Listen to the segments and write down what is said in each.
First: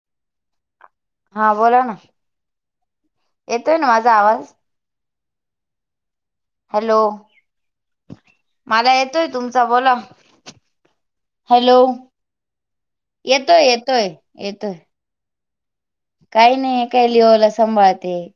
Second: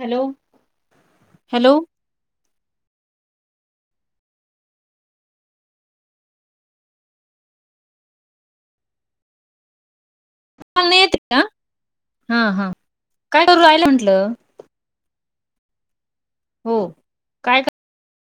Hello हा hello बोला ना येतोय ना माझा आवाज? हॅलो मला येतोय तुमचा बोला. मला नाही येते का हॅलो हा हा काय करू येतोय राहिलं येतोय म्हंटलं येतोय. काही हो नाही कँलीवोला काय कर- सांभाळतेय.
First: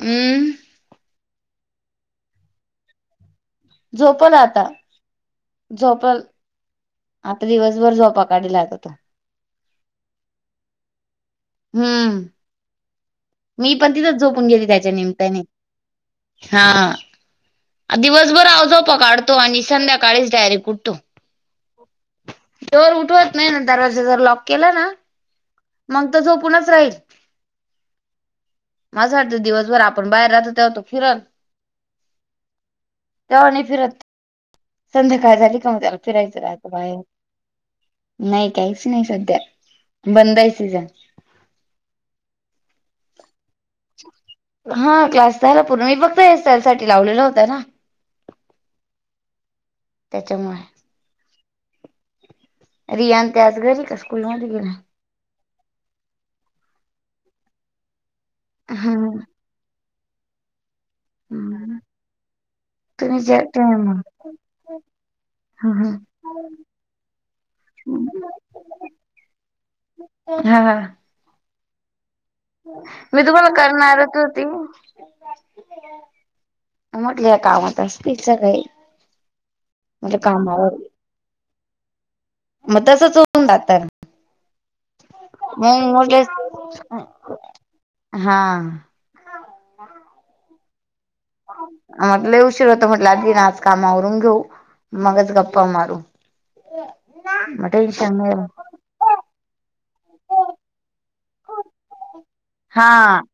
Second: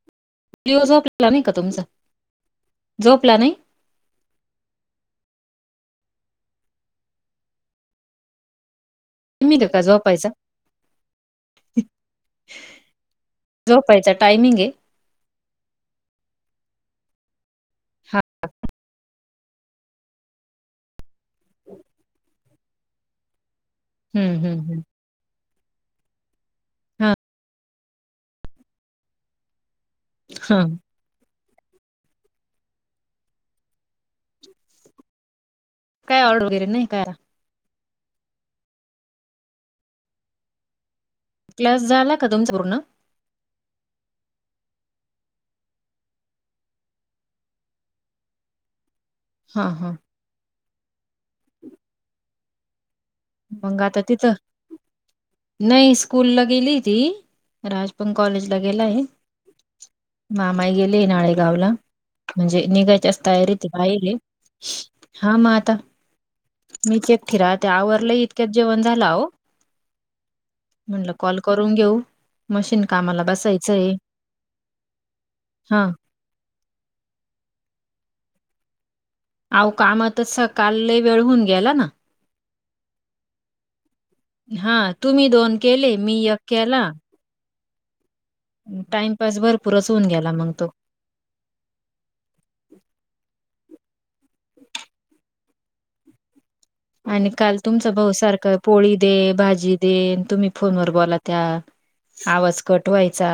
हमं. लिओ झोपला नाही का तुमचा झोपला नाही? झोपला आता. झोपल आता दिवसभर झोपा काढलात आता. मिल का झोपायचा? हम्म ह. [unintelligible] मी पण तिथंच झोपून गेली त्याच्या निम्ताने हा. हा दिवसभर आव जोपा काढतो आणि संध्याकाळीच डायरेक्ट ऊठतो. जोर उठवत नाही ना दरवाजा जर हम्म लॉक हम्म केला हम्म ना मग तर झोपूनच राहील हा माज वाटत दिवसभर आप पण बाहेर राहतो हा तवा तो फिरण तेव्हा आणि फिरत संध्याकाळ झाली का मग त्याला काय फिरायचं ऑर्डर वगैरे राहतं नाही बाहेर. काय नाही काहीच नाही सध्या बंद हाय तिच़़. क्लास झाला का पूर्ण? हा क्लास दला पूर्ण मी फक्त एसटल साठी लावलेला होत ना हा हा. त्याच्यामुळे. रियान ते आज मग घरी का आता तिथं स्कूलमध्ये गेला नाही स्कूलला गेली ती राज पण कॉलेजला गेला हा आहे मामाई गेले आहे नाळेगावला. म्हणजे निघायच्याच तुम्ही तयारी ते मग पाहिले हा मग आता मीच एक ठिरा त्या आवरलाही इतक्यात जेवण झाला हो हा हा म्हणल कॉल करून घेऊ. मशीन मी कामाला तुम्हाला बसायचंय करणारच होती हा म्हटल या कामात असतील सकाळी आओ कामात स काल वेळ होउन गेला ना. म तसंच होउन राहत हा तुम्ही दोन केले, मी म्हटले यक केला. हा. बस भरपुरच गेला मंग तो. हा लई उशीर होत म्हटल ना, आदी आज काम आवरून घेऊ. मगच गप्पा मारु आणि काल तुमचा भाऊ नाही सारखा पोळी दे, भाजी दे आणि तुम्ही फोनवर बोला त्या आवाज कट हा व्हायचा.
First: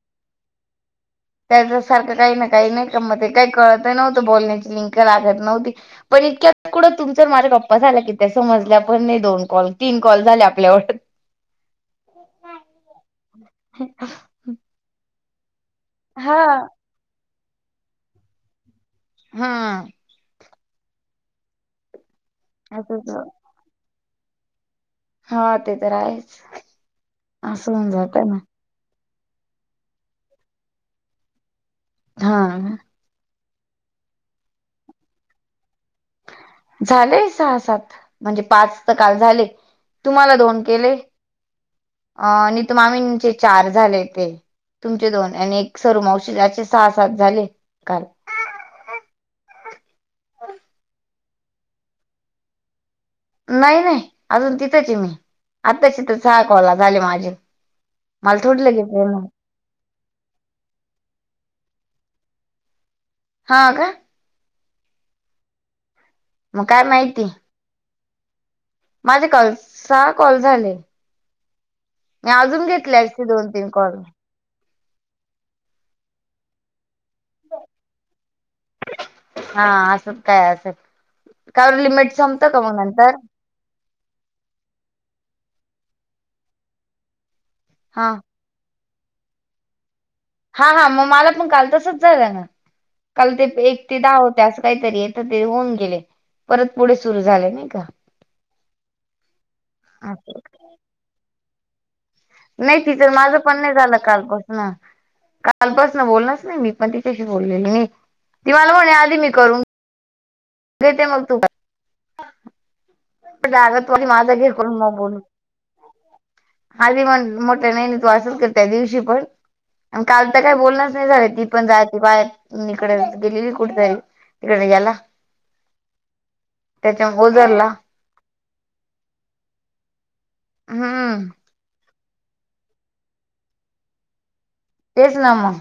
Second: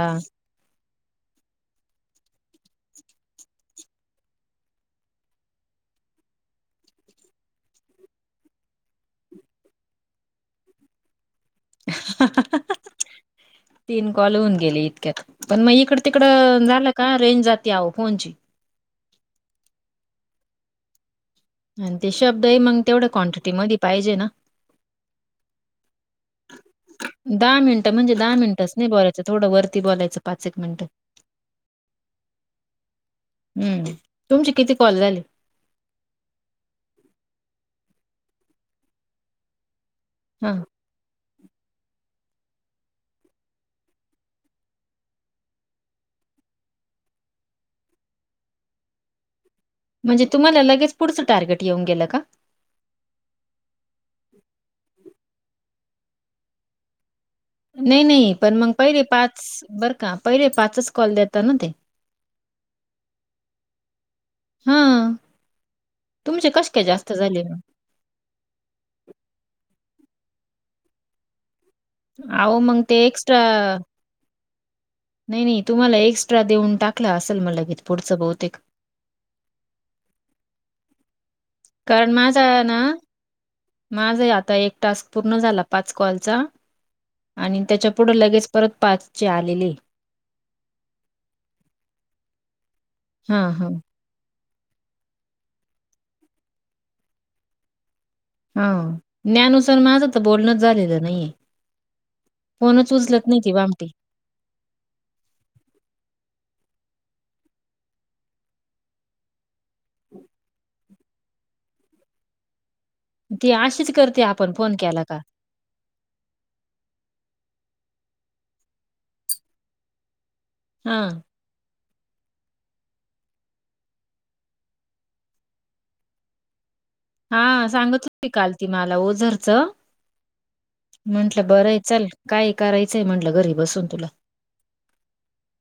त्याच्यासारखं काही ना काही नाही का म ते काही कळत नव्हतं, बोलण्याची लिंक लागत नव्हती. पण इतक्यात कुढं तुमच्या न माझ्या गप्पा झाल्या की त्या समजल्या पण नाही दोन कॉल, तीन कॉल झाले आपल्यावर. तीन कॉल होऊन गेले इतक्यात, पण मग इकड तिकड हा झालं का रेंज जाते आओ फोन ची. हा. आणि ते शब्दही मंग तेवढ्या असंच क्वांटिटी मध्ये पाहिजे ना. हा ते तर आहेच दहा असं होऊन मिनिटं म्हणजे जातं दहा ना. मिनिटच नाही बोलायचं थोड वरती बोलायचं पाच-एक मिनटं. हा. हम्म. तुमचे किती कॉल झाले? झाले सहा-सात म्हणजे पाच तर काल झाले. तुम्हाला हां. दोन केले आणि ते मामींचे चार झाले ते. तुमचे दोन आणि एक सरू मावशी असे सहा-सात झाले काल. म्हणजे तुम्हाला लगेच पुढचं टार्गेट येऊन गेलं का? नाई नाई अजून तिथंचय मी आत्ताशी सहा कॉला झाले माझे. नाई नाई मला पण थोडी मग लगेच पहिले येणार पाच, बरं का पहिले पाचच कॉल देता ना ते. हा का? हा तुमचे मग कशे काय जास्त माहिती झाले ना. माझे काल सा कॉल झाले. मी अहो, अजून मग ते घेतल्यात पुढून तीन कॉल. नाई नाई तुम्हाला एक्स्ट्रा देऊन टाकलं असेल, म लगेच पुढचं बहुतेक. हा असंच काय असेल, का लिमिट संपत का मग नंतर? माझही आता एक टास्क पूर्ण झाला पाच कॉलचा आणि त्याच्या हा पुढे लगेच परत पाच चे आलेले. हा हा. मग मला पण काल तसच झालं ना, काल ते हां, हां. एक ते दहा होते असं काहीतरी येतं ते होऊन गेले, परत पुढे सुरू झाले नाही का? हा न्यानु च आन माझं तर असं. बोलणच झालेलं नाहीेये. नाई तिच अन माझं पण नाही झालं काल पण हा काल पसनं ना बोलणच नाई मी पण तिच्याशी बोलली नाई. ती मला म्हणे आदि मी करून देते मग तू [unintelligible] तू ती अशीच आधी करते माझा घे आपण फोन करून मग केला का. बोलू हवी म्हण मोठ नाही असं करते दिवशी पण आणि काल तर काय बोलणच नाही हां, झालं ति पण जरा बाहेर कुणीकड गेलीली कुठेतरी तिकड याला त्याच्या हा ओझरला सांगत होती काल ती मला ओझरच. हम्म म्हंटलं बरंय चल काय करायचंय म्हंटलं घरी बसून तुला. तेच ना म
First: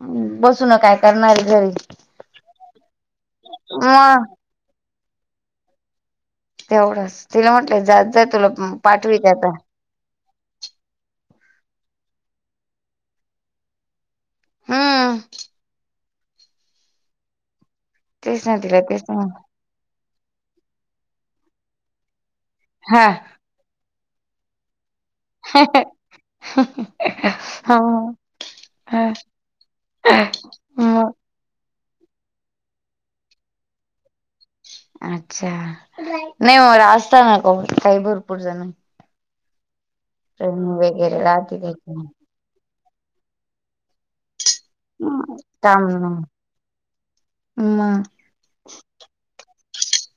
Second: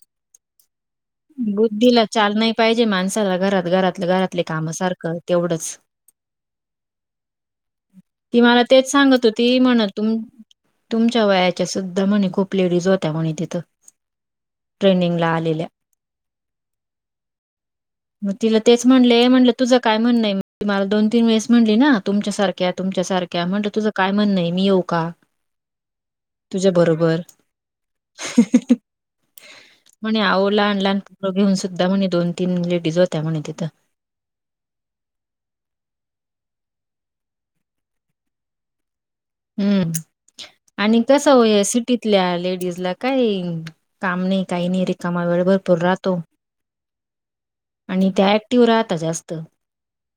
अ बसून काय करणारे घरी बुद्धीला चालना ही पाहिजे, माणसाला घरात मग घरातलं-घरातले काम सारखं तेवढंच तेवढंच तिला म्हटलंय जात जा तुला पाठवीते आता. तुम-तुमच्या वयाच्या सुद्धा म्हणे खूप लेडीज होत्या म्हणे तिथं. हम्म ट्रेनिंग ला आलेल्या. मग तिला तेच म्हणलेय म्हणटलं तुझं काय म्हण नाही मला दोन तीन वेळेस म्हणली ना तुमच्यासारख्या हा तुमसारख्या म्हटलं तुझं काय म्हणय मी येऊ का? तुझ्या बरोबर. हा म्हणे आहो लहान लहान मग पत्र घेऊन सुद्धा म्हणे दोन तीन लेडीज होत्या म्हणे तिथं. अच्छा! नाही [unintelligible] काही भरपूर जन हम्म आणि वगैरे कस हो राहते या त्याच्या सिटीतल्या लेडीजला काय काम नाही काही नाही रिकामा वेळ भरपूर काम राहतो मग आणि त्या [unintelligible] राहता जास्त,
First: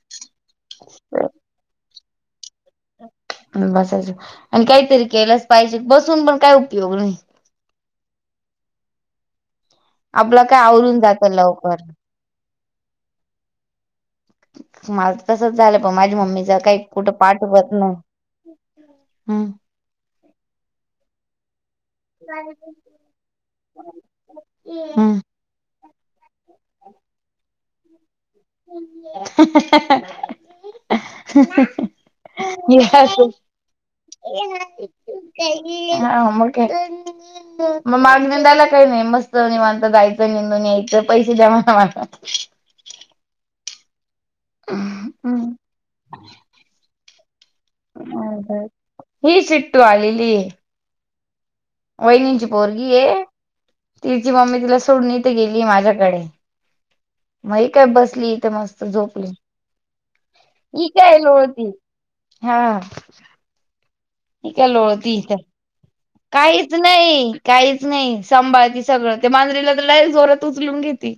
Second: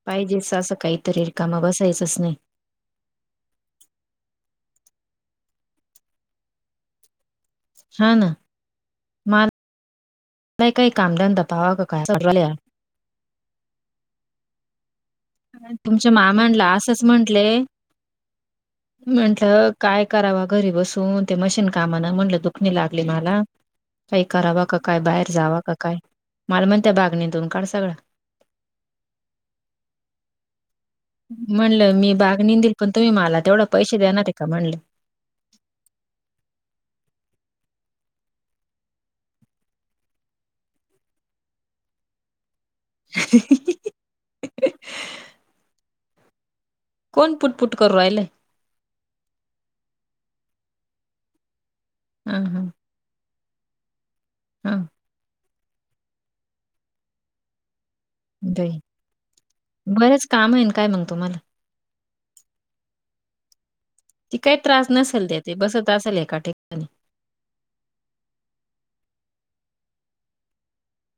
पाहिजे असं काहीतरी कामा बसायचंच नाही. बसायचं आणि काहीतरी केलंच पाहिजे बसून पण काय उपयोग नाही. हा ना. मा आपलं काय आवरून जात पाहावा लवकर. का काय असं वाटू राहिलं यार. [unintelligible] तसच झालं प तुमच्या माझी मम्मी ज मामांला काही असंच कुठं म्हंटले पाठवत नव्ह. हम्. म्हंटलं काय करावा घरी बसून ते मशीन कामा ना म्हटलं दुखणी लागली मला. काही करावा का काय, बाहेर जावा का काय, मालमणत बागणीतून काढ सगळं. [inaudible] म्हणलं मी बाग निेंदल पण तुम्ही मला तेवढा पैसे देणार आहे का म्हणलं. हा मग काय. मग माग नेंदायला काही नाही मस्त निवांत जायचं निेंदून यायचं पैसे द्या [unintelligible] ह. [inaudible] कोण पुुटपुट करू राहिले. मला ही चिट्टू आलेली. हां, वहिनींची हां, पोरगी ये तिची मम्मी तिला हां. सोडणी गेली माझ्याकडे, म ही काय बसली तर बाई मस्त झोपली. बरेच काम आहे ना ही मग काय तुम्हाला? लोळती. हा. ती ही काय त्रास लोळती नसेल इथं दे ते बसत असल एका काहीच ठिकाणी. नाही, काहीच नाही, सांभाळते सगळं ते मांजरीला तर लय जोरात उचलून घेते.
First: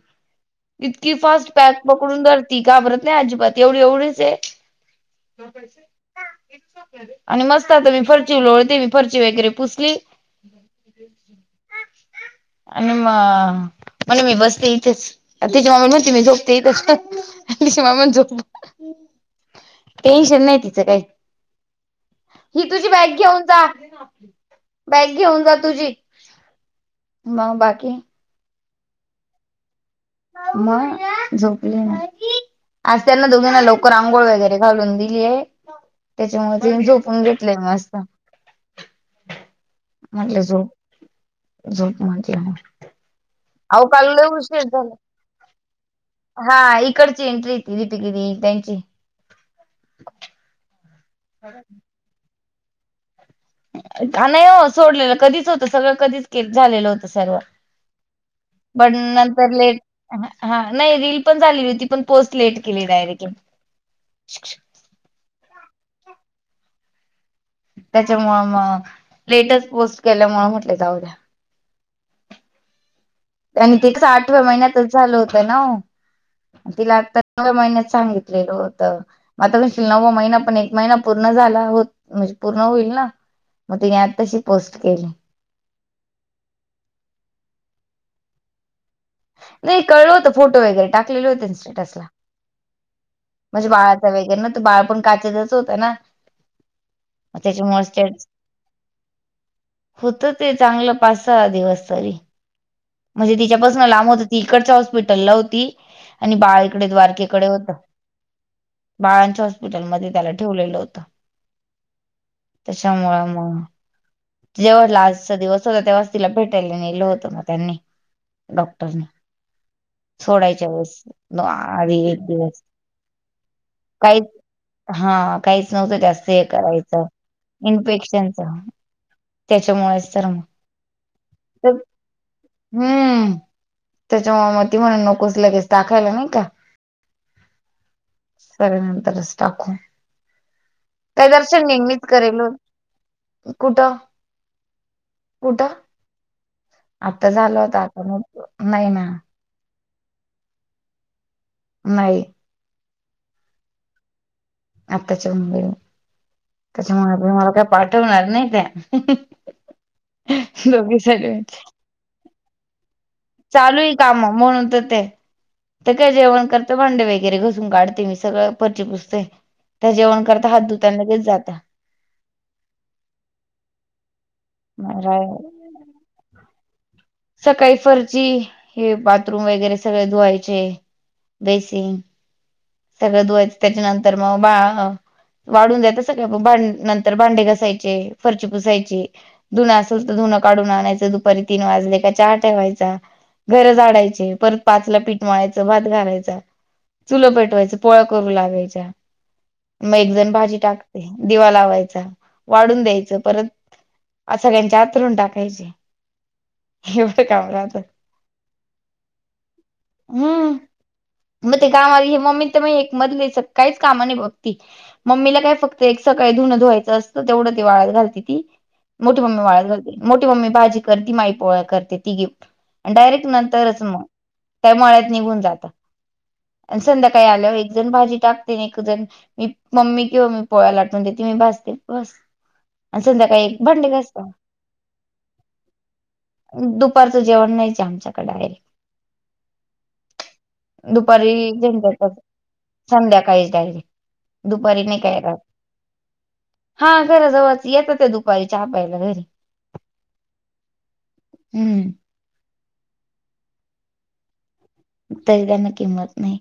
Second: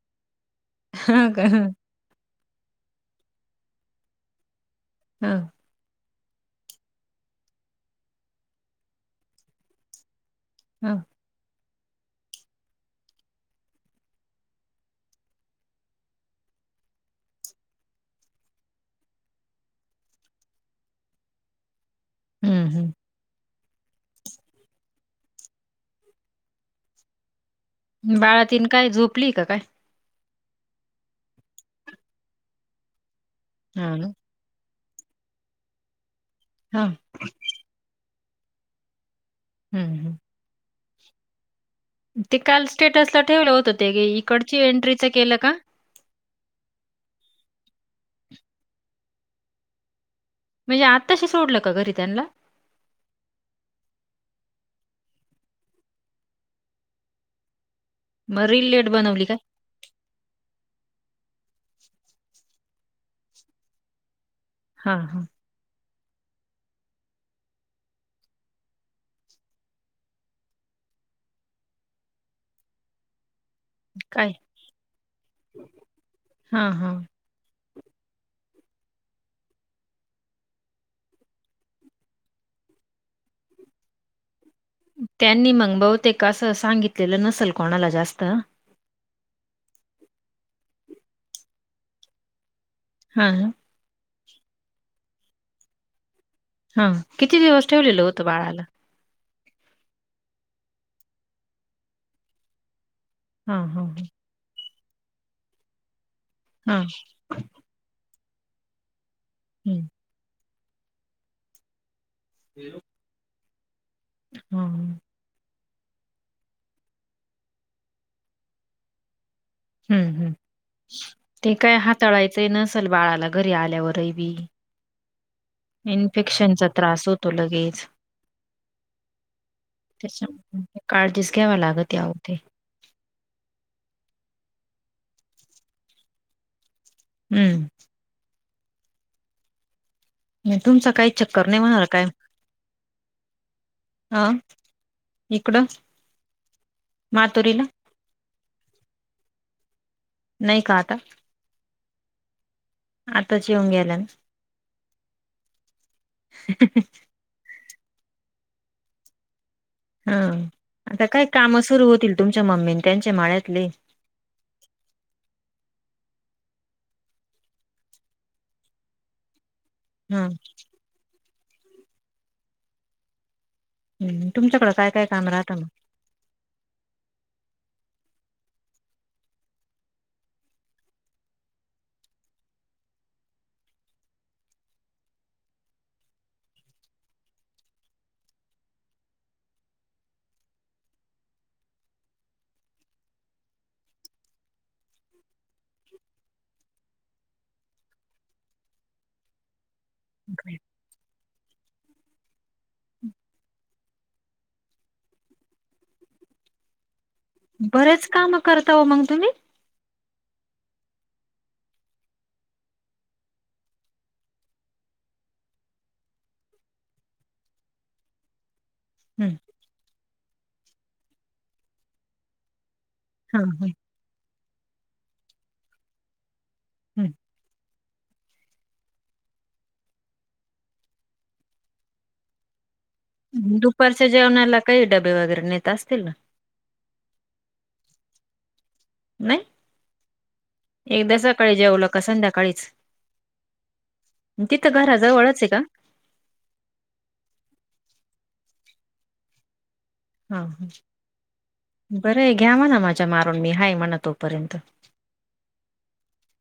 इतकी हां का? फास्ट हां, पॅक पकडून धरती घाबरत नाही अजिबात एवढी एवढीच आहे. हां, आणि मस्त आता मी फर्ची लोळते मी फर्ची वगैरे पुस ती. हा. आणि म [unintelligible] मी बसते इथेच. तिच्या मामा ना म्हणती मी झोपते इथच तिच्या मामा झोप टेन्शन नाही तिचं काही, हं, हि तुझी हं. बॅग घेऊन जा. [inaudible] बॅग घेऊन जा तुझी, मग बाकी. बाळातिनं काय झोपली का काय? मग झोपली नाही. आज त्यांना दोघांना लवकर हां ना. आंघोळ वगैरे घालून दिलीय. त्याच्यामुळे तेनी हां. झोपून घेतलेय मस्त. हम्म. म्हटलं जो झोप ते म्हटलं, काल स्टेटसला ठेवलं होतं आओ ते काल लय इकडची उशीर झाला. एंट्रीचं केलं का? हा इकडची एंट्री [unintelligible] त्यांची. म्हणजे आत्ताशी सोडलं का घरी त्यांना? नाही हो सोडलेलं कधीच होतं सगळं कधीच के झालेलं होतं सर्व. मग रील लेट पण बनवली काय? नंतर लेट हा नाही रील पण झाली होती पण पोस्ट लेट केली डायरेक्ट. हा हां त्याच्यामुळ मग लेटच पोस्ट केल्यामुळे म्हटले जाऊ द्या. आणि त काय? आठव्या महिन्यातच झालं होतं ना हां, तीला हां. आता [unintelligible] महिन्यात सांगितलेलं होत म आता म्हणशील नववा महिना पण एक महिना पूर्ण झाला हो म्हणजे पूर्ण होईल ना. मग तिने आता तशी पोस्ट केली. त्यांनी मग बहुतेक असं सांगितलेलं नसेल कोणाला जास्त. नाही कळलं होत फोटो वगैरे टाकले होते इन्स्टाला. हां बाळाचा वैगेरे ना तर बाळ पण काचेतच होत ना. हा किती दिवस त्याच्यामुळे ठेवलेलं होतं स्टेटस बाळाला? होत ते चांगलं पाच सहा दिवस तरी. म्हणजे हां, हां, तिच्यापासन लांब होत ती इकडच्या हॉस्पिटलला होती. आणि बाळ हां. इकडे द्वारकेकडे होत बाळांच्या हं, हॉस्पिटलमध्ये त्याला ठेवलेलं होत त्याच्यामुळ मग हां. जेव्हा हां. ला आजचा दिवस होता तेव्हा तीला भेटायला नेलं होतं मग त्यांनी. डॉक्टर. हम्म हम्म ते काय आधी एक हाताळायचंय दिवस नसेल बाळाला घरी आल्यावरही काहीच बी. हा काहीच नव्हतं जास्त हे इन्फेक्शनचा करायचं त्रास होतो लगेच. इन्फेक्शनच. त्याच्यामुळेच तर मग त्याच्यामुळे काळजीच घ्यावी लागत या होते. हम्म त्याच्या मुळ मग ती म्हणे नकोच लगेच टाकायला नाही का. हम्म सऱ्यानंतरच टाकू मग तुमचा काही काय चक्कर नाही दर्शन होणार काय? नेहमीच करेल हो. कुठं अ, इकडं कुठं आता झालं मातुरीला? होत आता मग नाही ना. नाही का आता. नाही आताच येऊन गेल्यात आत्ताच येऊन गेल्यात त्याचामुळे मला काय पाठवणार नाही त्या. हा दोघी आता काय साईड काम सुरू होतील तुमच्या मम्मीन त्यांच्या माळ्यातले. चालू आहे काम म्हणून तर ते ते काय जेवण करत भांडे वगैरे घसून काढते मी सगळं फरची पुसते. त्या जेवण हं. करता हात धुतात लगेच जाता. तुमच्याकड काय काय काम राहतं मग. सकाळी फरची हे बाथरूम वगैरे सगळे धुवायचे. बेसिंग सगळं धुवायचं त्याच्यानंतर मग बा वाढून दयायच सगळ्या भां नंतर भांडे घासायचे फरची पुसायची. धुनं असल तर धुनं काडून आणायचं दुपारी तीन वाजले की चहा ठेवायचा घर झाडायचे परत पाच ला पीठ मळायचं भात घालायच. चुलं पेटवायच पोळ्या करू लागायच्या मग एक जण भाजी टाक दिवा लावायचा वाढून द्यायचं परत सगळ्यांचे आतरून टाकायचे. एवढ काम? राहतं बरेच काम करता हो मंग तुम्ही. हम्म मग ते कामा मम्मी तर म एक मधली काहीच काम नाही बघती मम्मीला काय फक्त एक सकाळी धुनं धुवायचं असतं तेवढं ती वाळत घालती ती. मोठी हम्म मम्मी वाळत करते मोठी मम्मी भाजी करते माई पोळा करते तीघे. डायरेक्ट हा हा नंतरच त्या मळ्यात निघून जातं आणि संध्याकाळी आल्यावर जण भाजी टाकते एकजण मी मम्मी किंवा मी पोळ्याला लाटवून देते मी भासते बस. संध्याकाळी हम्म भाडे दुपारच्या घासते जेवणाला काही डबे वगैरे नेत असतील ना दुपारचं जेवण नाहीच आमच्याकडे नाही एकदा दुपारी सकाळी तीन जेवलं चार का तास संध्याकाळीच? संध्याकाळीच तिथं दुपारी नाही काय राहत घराजवळच आहे का? हा खरं जवळच येतं त्या दुपारी चहापाहाला घरी हा हा हम्म बरं घ्या म्हणा माझ्या मारून मी हाय म्हणा तोपर्यंत तरी त्यांना किंमत नाही.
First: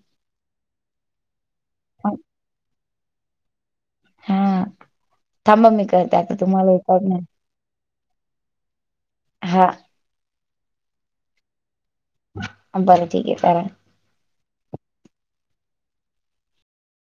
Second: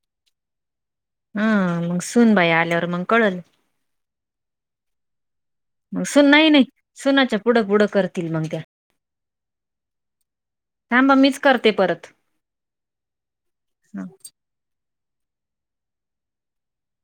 हा मग सून बाई आल्यावर मग कळलं हा थांबा मी मग करते सुन आता नाही नाही तुम्हाला एक सुनाच्या पुढं पुढं करतील मग त्या. हा थांबा मीच करते परत बरं ठीक आहे करा हा